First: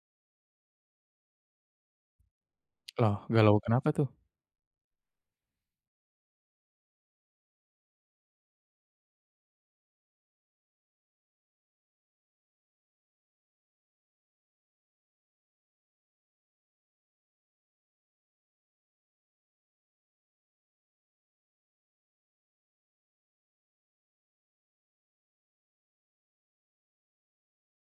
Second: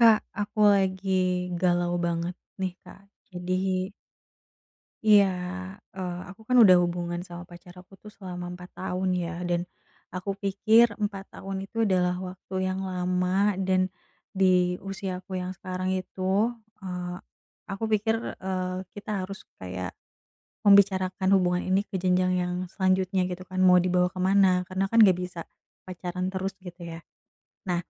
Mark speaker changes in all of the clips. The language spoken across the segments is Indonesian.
Speaker 1: Kak, aku lagi galau banget nih, Kak.
Speaker 2: Loh,
Speaker 1: Jadi
Speaker 2: galau kenapa tuh?
Speaker 1: iya, aku kan udah hubungan sama pacar aku tuh selama 4 tahun ya, dan aku pikir 4 tahun itu adalah waktu yang lama dan di usia aku yang sekarang itu, eee, aku pikir, kita harus kayak membicarakan hubungan ini ke jenjang yang selanjutnya gitu kan, mau dibawa kemana? Karena kan gak bisa pacaran terus gitu ya. Nah,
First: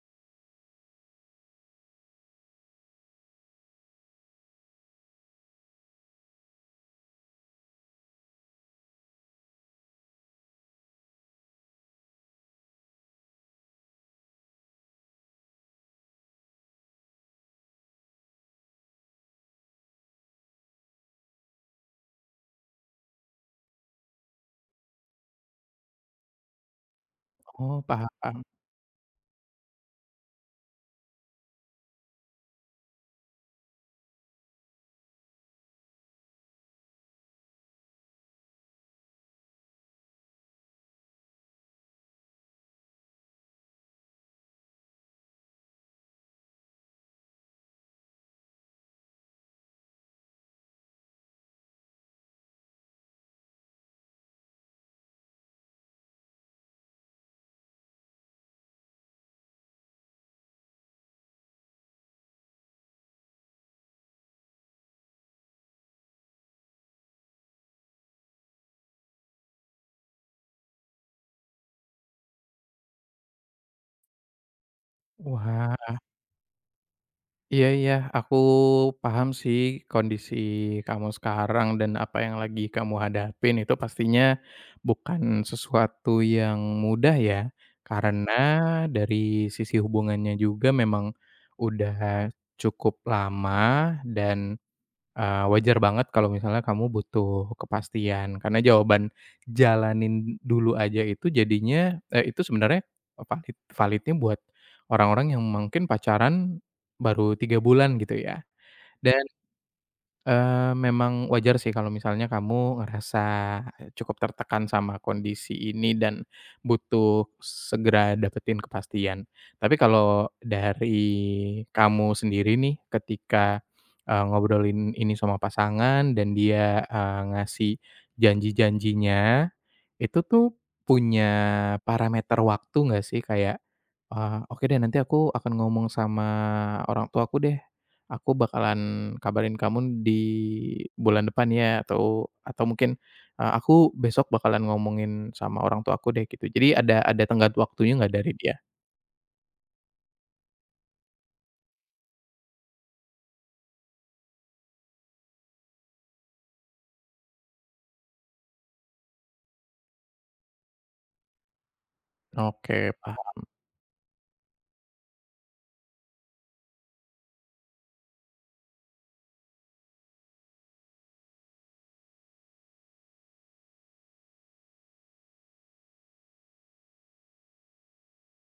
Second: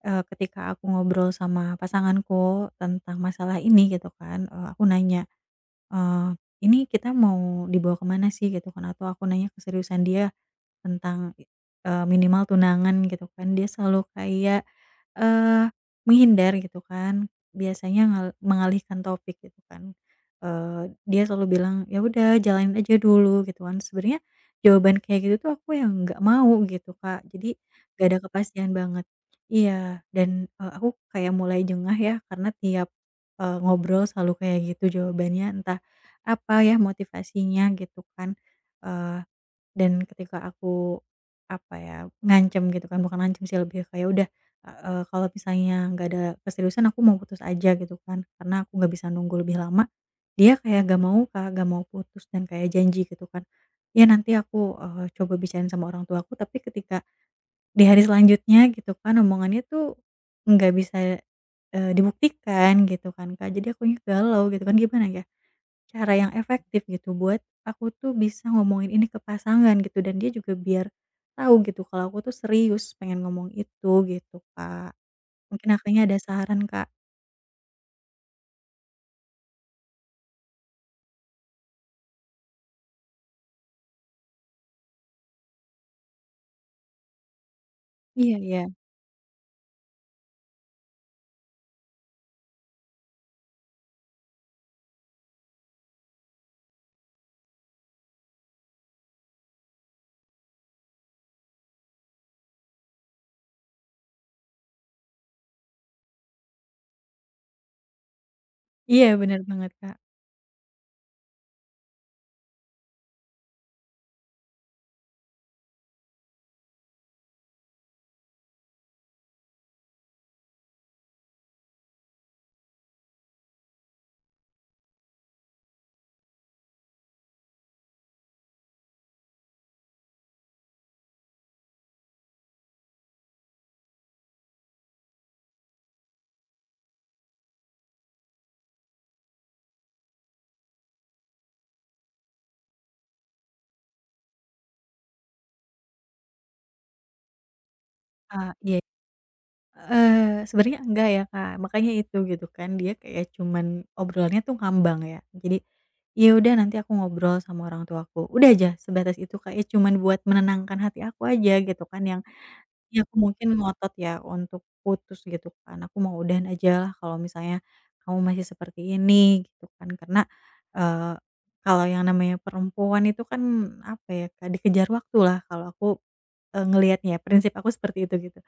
Speaker 1: Ketika aku ngobrol sama pasanganku tentang masalah ini gitu kan, aku nanya, eee, "Ini kita mau dibawa kemana sih?" Gitu kan, atau aku nanya keseriusan dia tentang, minimal tunangan gitu kan, dia selalu kayak, eee, menghindar gitu kan, biasanya mengalihkan topik gitu kan. Dia selalu bilang, "Ya udah jalanin aja dulu," gitu kan. Sebenarnya jawaban kayak gitu tuh aku yang nggak mau gitu, Kak. Jadi
Speaker 2: Oh,
Speaker 1: gak
Speaker 2: paham
Speaker 1: ada
Speaker 2: paham.
Speaker 1: kepastian banget. Iya, dan, aku kayak mulai jengah ya karena tiap, ngobrol selalu kayak gitu jawabannya, entah apa ya motivasinya gitu kan, dan ketika aku, apa ya, ngancem gitu kan, bukan ngancem sih lebih kayak udah, kalau misalnya nggak ada keseriusan aku mau putus aja gitu kan, karena aku nggak bisa nunggu lebih lama, dia kayak nggak mau Kak, nggak mau putus dan kayak janji gitu kan, "Ya nanti aku, coba bicarain sama orang tua aku tapi ketika di hari selanjutnya gitu kan omongannya tuh nggak bisa, dibuktikan gitu kan Kak, jadi akunya galau gitu kan, gimana ya? Cara yang efektif gitu buat aku tuh bisa ngomongin ini ke pasangan gitu dan dia juga biar tahu gitu kalau aku tuh serius pengen ngomong itu gitu, Kak. Mungkin
Speaker 2: Wah,
Speaker 1: Kakaknya ada saran, Kak?
Speaker 2: iya iya, aku paham sih kondisi kamu sekarang dan apa yang lagi kamu hadapin itu pastinya bukan sesuatu yang mudah ya, karena
Speaker 1: Iya iya.
Speaker 2: dari sisi hubungannya juga memang udah cukup lama dan wajar banget kalau misalnya kamu butuh kepastian, karena jawaban jalanin dulu aja itu jadinya itu sebenarnya validnya buat orang-orang yang mungkin pacaran baru 3 bulan gitu ya.
Speaker 1: Iya
Speaker 2: Dan
Speaker 1: bener banget, Kak.
Speaker 2: Memang wajar sih kalau misalnya kamu ngerasa cukup tertekan sama kondisi ini dan butuh segera dapetin kepastian. Tapi kalau dari kamu sendiri nih ketika, ngobrolin ini sama pasangan dan dia, ngasih janji-janjinya itu tuh punya parameter waktu nggak sih? Kayak, "Oke deh, nanti aku akan ngomong sama orang tuaku deh. Aku bakalan kabarin kamu di bulan depan ya," atau mungkin, "Aku besok bakalan ngomongin sama orang tuaku deh," gitu. Jadi ada tenggat waktunya nggak dari
Speaker 1: Ah,
Speaker 2: dia?
Speaker 1: iya. Eee, Sebenarnya enggak ya, Kak, makanya itu gitu kan dia kayak cuman obrolannya tuh ngambang ya. Jadi, ya udah nanti aku ngobrol sama orang tuaku, udah aja sebatas itu, Kak, ya cuman buat menenangkan hati aku aja gitu kan yang
Speaker 2: Oke,
Speaker 1: iya, aku
Speaker 2: paham.
Speaker 1: mungkin ngotot ya untuk putus gitu kan, aku mau udahan aja lah kalau misalnya kamu masih seperti ini gitu kan. Karena, eee, kalau yang namanya perempuan itu kan apa ya Kak, dikejar waktulah kalau aku, ngelihatnya ya, prinsip aku seperti itu gitu.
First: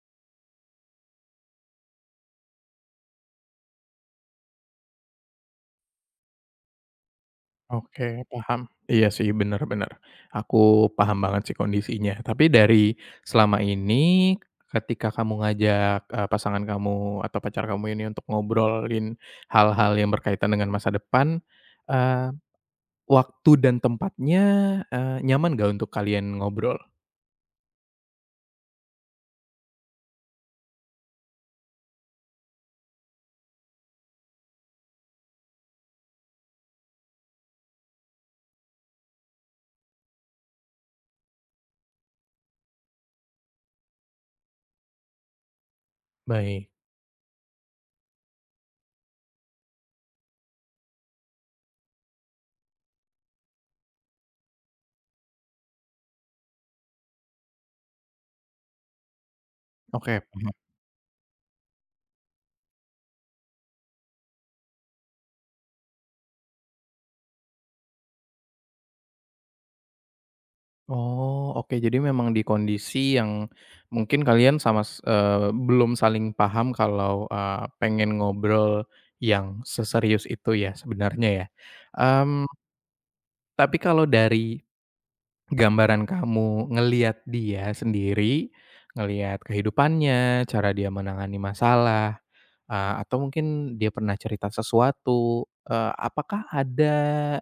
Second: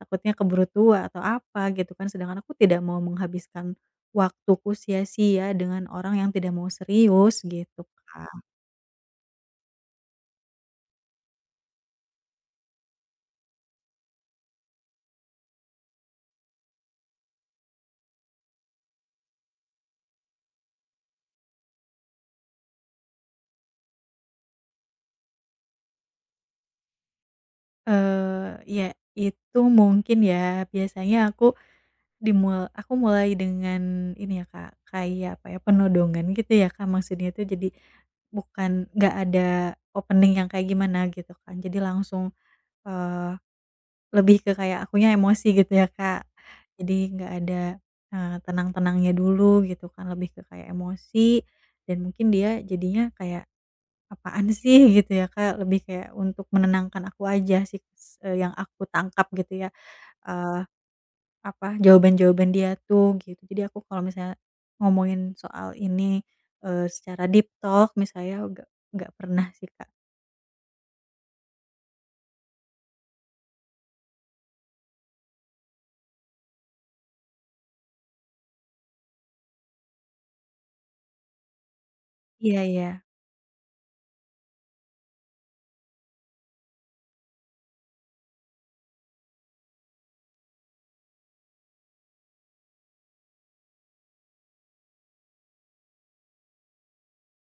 Speaker 1: Takutnya keburu tua atau apa gitu kan, sedangkan aku tidak mau menghabiskan waktuku sia-sia dengan orang yang tidak mau serius gitu
Speaker 2: Oke,
Speaker 1: kan
Speaker 2: paham. Iya sih, benar-benar. Aku paham banget sih kondisinya. Tapi dari selama ini, ketika kamu ngajak, pasangan kamu atau pacar kamu ini untuk ngobrolin hal-hal yang berkaitan dengan masa depan, eee, waktu dan tempatnya, nyaman nggak untuk kalian ngobrol?
Speaker 1: Ya itu mungkin ya, biasanya aku aku mulai dengan ini ya Kak, kayak apa ya, penodongan gitu ya Kak maksudnya tuh jadi, bukan nggak ada opening yang kayak gimana gitu kan jadi langsung, eee, lebih ke kayak akunya emosi gitu ya Kak,
Speaker 2: Baik,
Speaker 1: jadi nggak ada, tenang-tenangnya dulu gitu kan lebih ke kayak emosi, dan mungkin dia jadinya kayak, "Apaan sih?" Gitu ya Kak lebih kayak untuk menenangkan aku aja sih, yang aku tangkap gitu ya,
Speaker 2: oke.
Speaker 1: Eh,
Speaker 2: Paham.
Speaker 1: apa, jawaban-jawaban dia tuh gitu. Jadi aku kalau misalnya ngomongin soal ini, secara deep talk misalnya nggak pernah sih, Kak.
Speaker 2: Oh, oke. Jadi memang di kondisi yang mungkin kalian belum saling paham kalau, pengen ngobrol yang seserius itu ya sebenarnya ya. Mmm,
Speaker 1: Iya iya.
Speaker 2: tapi kalau dari gambaran kamu ngelihat dia sendiri, ngelihat kehidupannya, cara dia menangani masalah, atau mungkin dia pernah cerita sesuatu, apakah ada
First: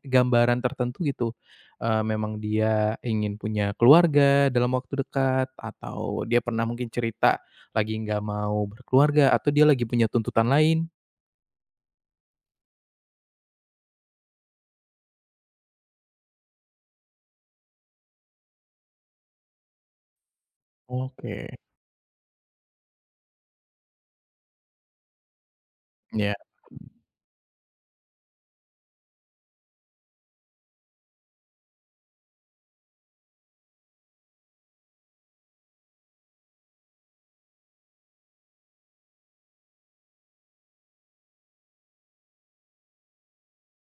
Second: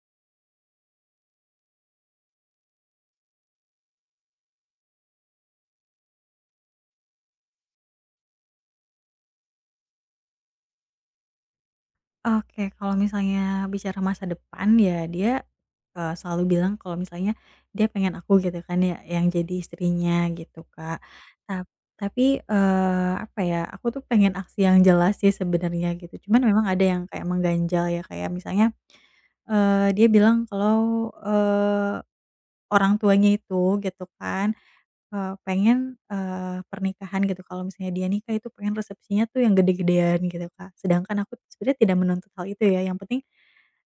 Speaker 2: gambaran tertentu gitu, memang dia ingin punya keluarga dalam waktu dekat, atau dia pernah mungkin cerita lagi nggak mau berkeluarga, atau dia lagi punya tuntutan lain?
Speaker 1: Oke, kalau misalnya bicara masa depan ya dia, selalu bilang kalau misalnya dia pengen aku gitu kan ya yang jadi istrinya gitu, Kak.
Speaker 2: Oke.
Speaker 1: Tap tapi, apa ya, aku tuh pengen aksi yang jelas sih sebenarnya gitu.
Speaker 2: Ya.
Speaker 1: Cuman memang ada yang kayak mengganjal ya, kayak misalnya, dia bilang kalau, orang tuanya itu gitu kan, pengen, pernikahan gitu kalau misalnya dia nikah itu pengen resepsinya tuh yang gede-gedean gitu Kak, sedangkan aku sebenarnya tidak menuntut hal itu ya yang penting,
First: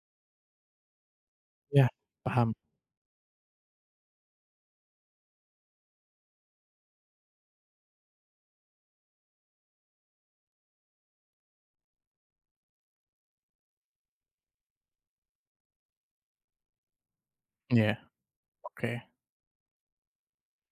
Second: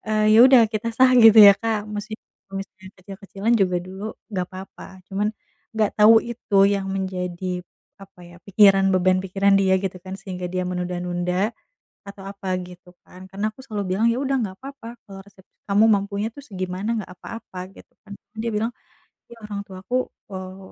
Speaker 1: ya udah kita sah gitu ya
Speaker 2: Ya.
Speaker 1: Kak, mesti
Speaker 2: Paham.
Speaker 1: kalau misalnya kecil-kecilan juga dulu nggak apa-apa, cuman nggak tahu itu yang menjadi apa ya, pikiran beban pikiran dia gitu kan sehingga dia menunda-nunda atau apa gitu kan, karena aku selalu bilang, "Ya udah nggak apa-apa kalau resepsi kamu mampunya tuh segimana nggak apa-apa," gitu
Speaker 2: Ya.
Speaker 1: kan, dia bilang
Speaker 2: Oke.
Speaker 1: iya, orang tuaku, eee,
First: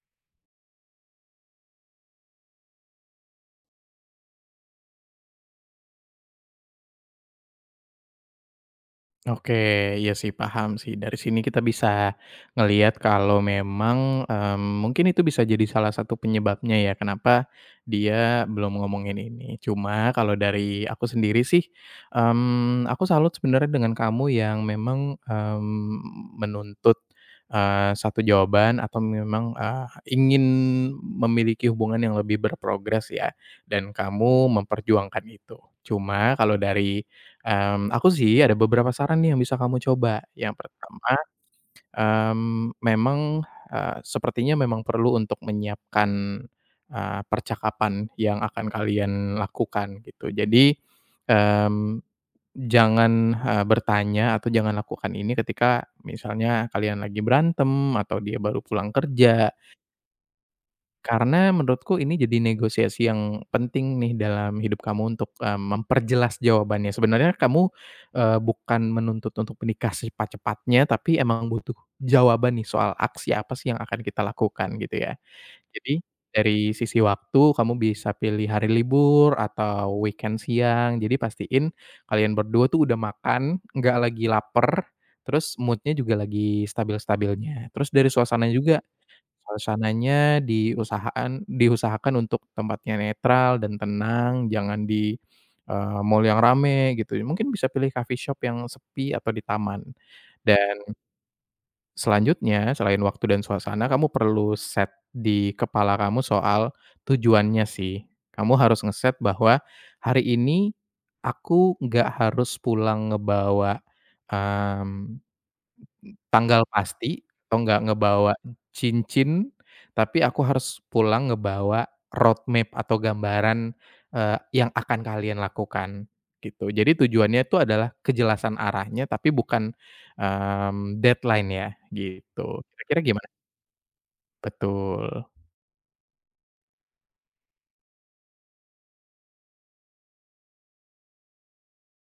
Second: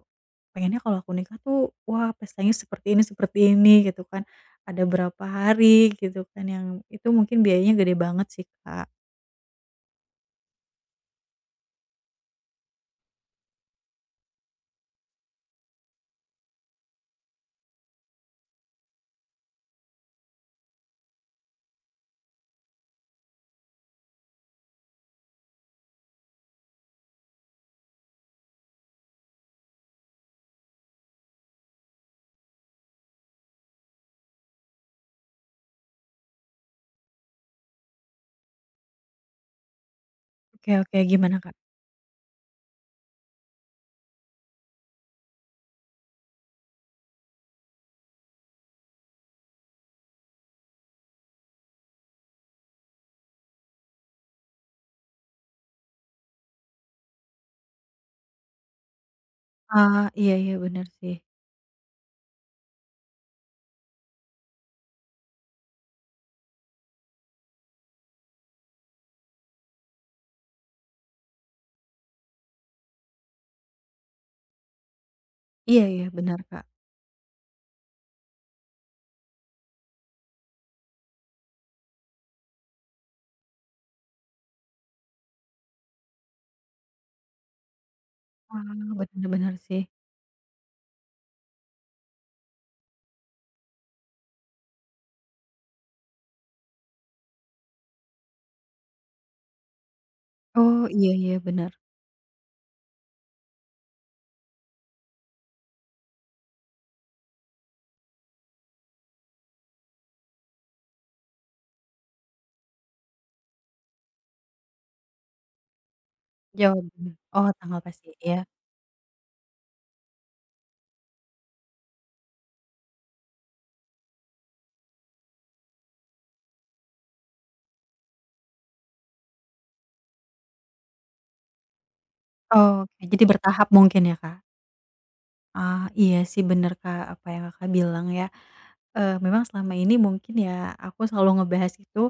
Speaker 1: pengennya kalau aku nikah tuh, wah, pestanya seperti ini, gitu kan. Ada berapa hari, gitu kan, yang itu mungkin biayanya gede banget sih, Kak.
Speaker 2: Oke, iya sih paham sih. Dari sini kita bisa ngelihat kalau memang, mungkin itu bisa jadi salah satu penyebabnya ya, kenapa dia belum ngomongin ini. Cuma kalau dari aku sendiri sih, aku salut sebenarnya dengan kamu yang memang, menuntut, satu jawaban atau memang, ingin memiliki hubungan yang lebih berprogres ya, dan kamu memperjuangkan itu. Cuma kalau dari Mmm, Aku sih ada beberapa saran nih yang bisa kamu coba. Yang
Speaker 1: Oke oke,
Speaker 2: pertama,
Speaker 1: gimana, Kak?
Speaker 2: memang, sepertinya memang perlu untuk menyiapkan, percakapan yang akan kalian lakukan gitu. Jadi, mmm, jangan, bertanya atau jangan lakukan ini ketika misalnya kalian lagi berantem atau dia baru pulang kerja
Speaker 1: Ah, iya iya, bener sih.
Speaker 2: karena menurutku ini jadi negosiasi yang penting nih dalam hidup kamu untuk, memperjelas jawabannya. Sebenarnya kamu, bukan menuntut untuk menikah secepat-cepatnya, tapi emang butuh jawaban nih soal aksi apa sih yang akan kita lakukan gitu ya.
Speaker 1: Iya
Speaker 2: Jadi
Speaker 1: iya, benar, Kak.
Speaker 2: dari sisi waktu kamu bisa pilih hari libur atau weekend siang, jadi pastiin kalian berdua tuh udah makan, nggak lagi lapar, terus moodnya juga lagi stabil-stabilnya. Terus dari suasananya
Speaker 1: Wah,
Speaker 2: juga
Speaker 1: bener bener sih.
Speaker 2: suasananya diusahakan untuk tempatnya netral dan tenang, jangan di, mall yang rame gitu, mungkin bisa pilih coffee shop yang sepi atau di taman.
Speaker 1: Oh,
Speaker 2: Dan
Speaker 1: iya iya, bener.
Speaker 2: selanjutnya, selain waktu dan suasana, kamu perlu set di kepala kamu soal tujuannya sih. Kamu harus ngeset bahwa, "Hari ini aku nggak harus pulang ngebawa, mmm" tanggal
Speaker 1: Jawabannya
Speaker 2: pasti,
Speaker 1: oh,
Speaker 2: atau nggak
Speaker 1: tanggal pasti
Speaker 2: ngebawa
Speaker 1: ya.
Speaker 2: cincin, tapi aku harus pulang ngebawa road map atau gambaran, yang akan kalian lakukan, gitu. Jadi tujuannya itu adalah kejelasan arahnya, tapi bukan, deadline ya, gitu. Kira-kira
Speaker 1: Oke, jadi
Speaker 2: gimana?
Speaker 1: bertahap mungkin ya, Kak?
Speaker 2: Betul.
Speaker 1: Ah, iya sih, bener, Kak, apa yang Kakak bilang ya. Memang selama ini mungkin ya, aku selalu ngebahas itu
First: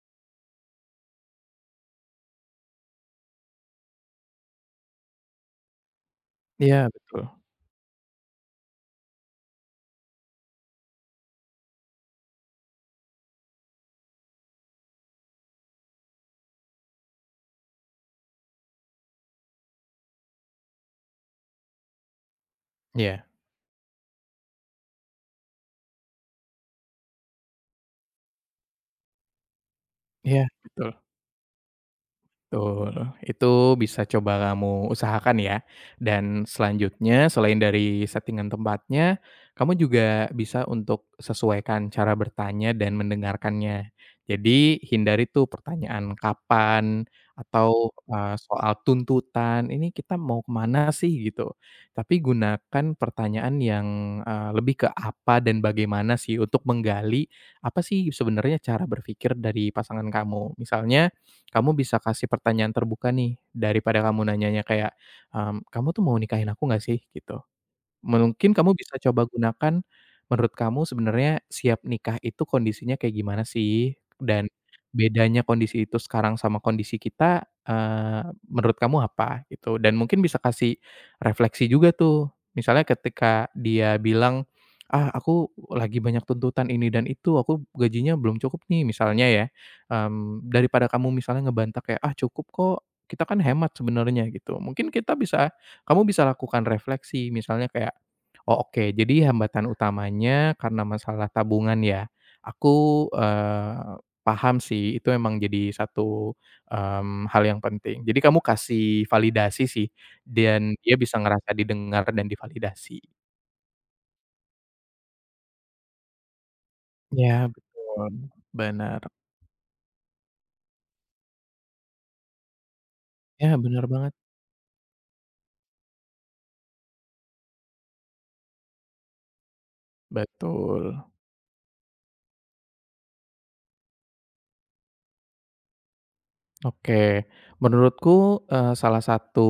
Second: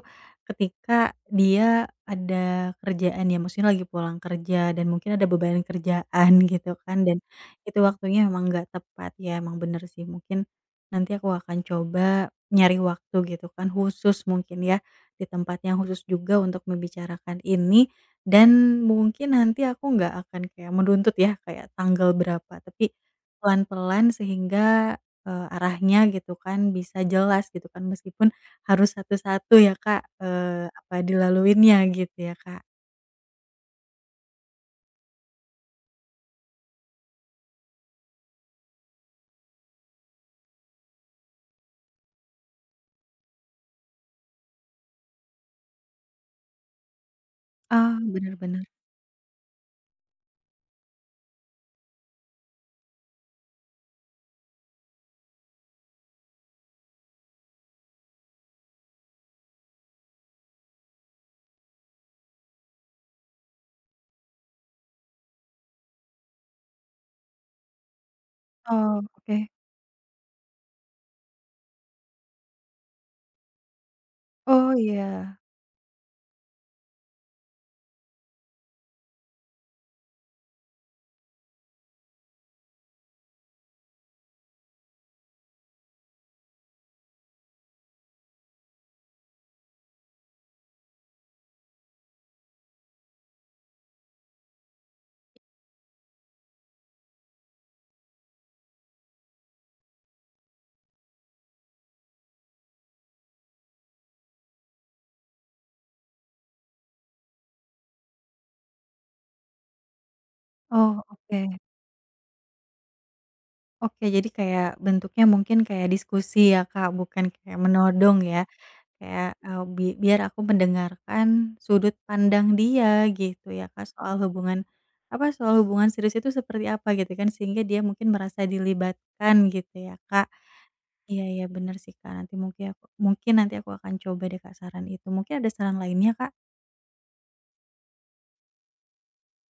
Speaker 1: ketika dia ada kerjaan ya, maksudnya lagi pulang kerja dan mungkin ada beban kerjaan gitu
Speaker 2: Iya
Speaker 1: kan, dan
Speaker 2: betul.
Speaker 1: itu waktunya memang nggak tepat ya, emang bener sih. Mungkin nanti aku akan coba nyari waktu gitu kan, khusus mungkin ya, di tempat yang khusus juga untuk membicarakan ini dan mungkin nanti aku nggak akan kayak menuntut ya, kayak tanggal berapa, tapi
Speaker 2: Iya
Speaker 1: pelan-pelan sehingga arahnya gitu kan bisa jelas gitu kan meskipun harus satu-satu ya Kak,
Speaker 2: iya, betul.
Speaker 1: apa dilaluinya gitu ya Kak.
Speaker 2: Betul, itu bisa coba kamu usahakan ya. Dan selanjutnya selain dari settingan tempatnya, kamu juga bisa untuk sesuaikan cara bertanya dan mendengarkannya. Jadi hindari tuh pertanyaan kapan atau
Speaker 1: Oh, benar-benar.
Speaker 2: soal tuntutan, "Ini kita mau ke mana sih?" Gitu. Tapi gunakan pertanyaan yang, lebih ke apa dan bagaimana sih untuk menggali apa sih sebenarnya cara berpikir dari pasangan kamu. Misalnya kamu bisa kasih pertanyaan terbuka nih, daripada kamu nanyanya kayak, "Kamu tuh mau nikahin aku nggak sih?" Gitu. Mungkin kamu bisa
Speaker 1: Oh,
Speaker 2: coba
Speaker 1: oke.
Speaker 2: gunakan, menurut kamu sebenarnya siap nikah itu kondisinya kayak gimana sih? Dan
Speaker 1: Oh, iya.
Speaker 2: bedanya kondisi itu sekarang sama kondisi kita, menurut kamu apa gitu? Dan mungkin bisa kasih refleksi juga tuh, misalnya ketika dia bilang, "Ah, aku lagi banyak tuntutan ini dan itu, aku gajinya belum cukup nih," misalnya ya, daripada kamu misalnya ngebantah kayak, "Ah, cukup kok, kita kan hemat sebenarnya," gitu. Mungkin kita bisa Kamu bisa lakukan refleksi, misalnya kayak, "Oh, oke, jadi hambatan utamanya karena masalah tabungan ya. Aku, paham sih, itu emang jadi satu, hal yang penting." Jadi kamu kasih validasi sih, dan dia
Speaker 1: Oh,
Speaker 2: bisa
Speaker 1: oke.
Speaker 2: ngerasa didengar dan divalidasi.
Speaker 1: Oke, jadi kayak bentuknya mungkin kayak diskusi ya Kak, bukan
Speaker 2: Ya,
Speaker 1: kayak
Speaker 2: betul,
Speaker 1: menodong ya,
Speaker 2: benar.
Speaker 1: kayak, biar aku mendengarkan sudut pandang dia gitu
Speaker 2: Ya,
Speaker 1: ya
Speaker 2: benar
Speaker 1: Kak,
Speaker 2: banget,
Speaker 1: soal hubungan apa, soal hubungan serius itu seperti apa gitu kan, sehingga dia mungkin merasa dilibatkan gitu ya Kak.
Speaker 2: betul.
Speaker 1: Iya iya, bener sih, Kak, nanti mungkin nanti aku akan coba deh, Kak, saran itu. Mungkin ada saran lainnya, Kak?
Speaker 2: Oke, menurutku, salah satu,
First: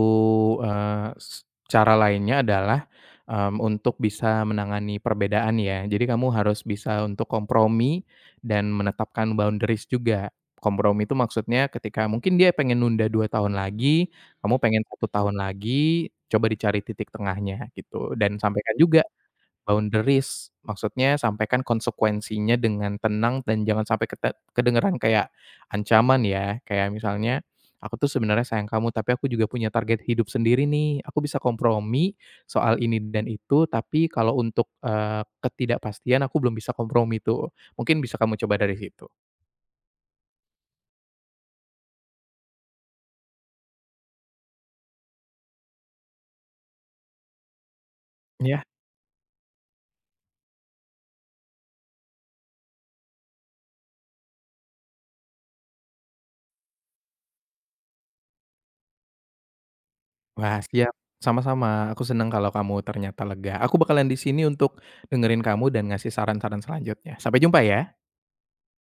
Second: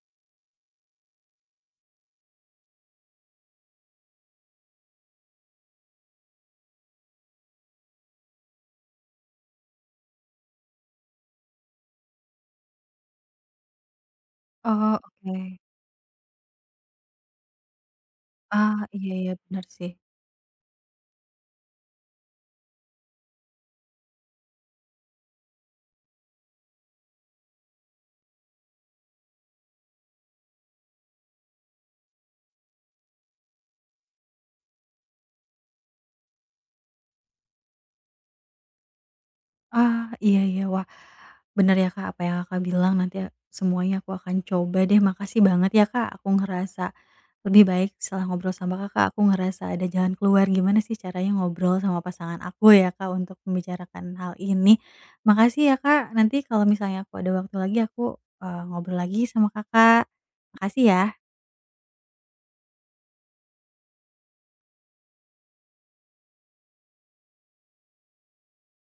Speaker 2: eee, s cara lainnya adalah, untuk bisa menangani perbedaan ya. Jadi kamu harus bisa untuk kompromi dan menetapkan boundaries juga. Kompromi itu maksudnya ketika mungkin dia pengen nunda 2 tahun lagi, kamu pengen
Speaker 1: Oh,
Speaker 2: 1 tahun
Speaker 1: oke.
Speaker 2: lagi, coba dicari titik tengahnya gitu. Dan sampaikan
Speaker 1: Ah,
Speaker 2: juga
Speaker 1: iya iya, bener sih.
Speaker 2: boundaries, maksudnya sampaikan konsekuensinya dengan tenang dan jangan sampai kedengeran kayak ancaman ya, kayak misalnya, "Aku tuh sebenarnya sayang kamu, tapi aku juga punya target hidup sendiri nih. Aku bisa kompromi soal ini dan itu, tapi kalau untuk, ketidakpastian aku belum bisa kompromi tuh." Mungkin bisa kamu coba dari situ,
Speaker 1: Ah, iya iya. Wah, bener ya, Kak, apa yang Kakak bilang, nanti semuanya aku akan coba deh. Makasih banget ya, Kak, aku ngerasa lebih baik setelah ngobrol
Speaker 2: ya?
Speaker 1: sama Kakak, aku ngerasa ada jalan keluar gimana sih caranya ngobrol sama pasangan aku ya, Kak, untuk membicarakan hal ini. Makasih ya, Kak, nanti kalau misalnya aku ada waktu lagi aku, ngobrol lagi sama Kakak.
Speaker 2: Wah,
Speaker 1: Makasih
Speaker 2: siap,
Speaker 1: ya.
Speaker 2: sama-sama. Aku seneng kalau kamu ternyata lega. Aku bakalan di sini untuk dengerin kamu dan ngasih saran-saran selanjutnya. Sampai jumpa ya.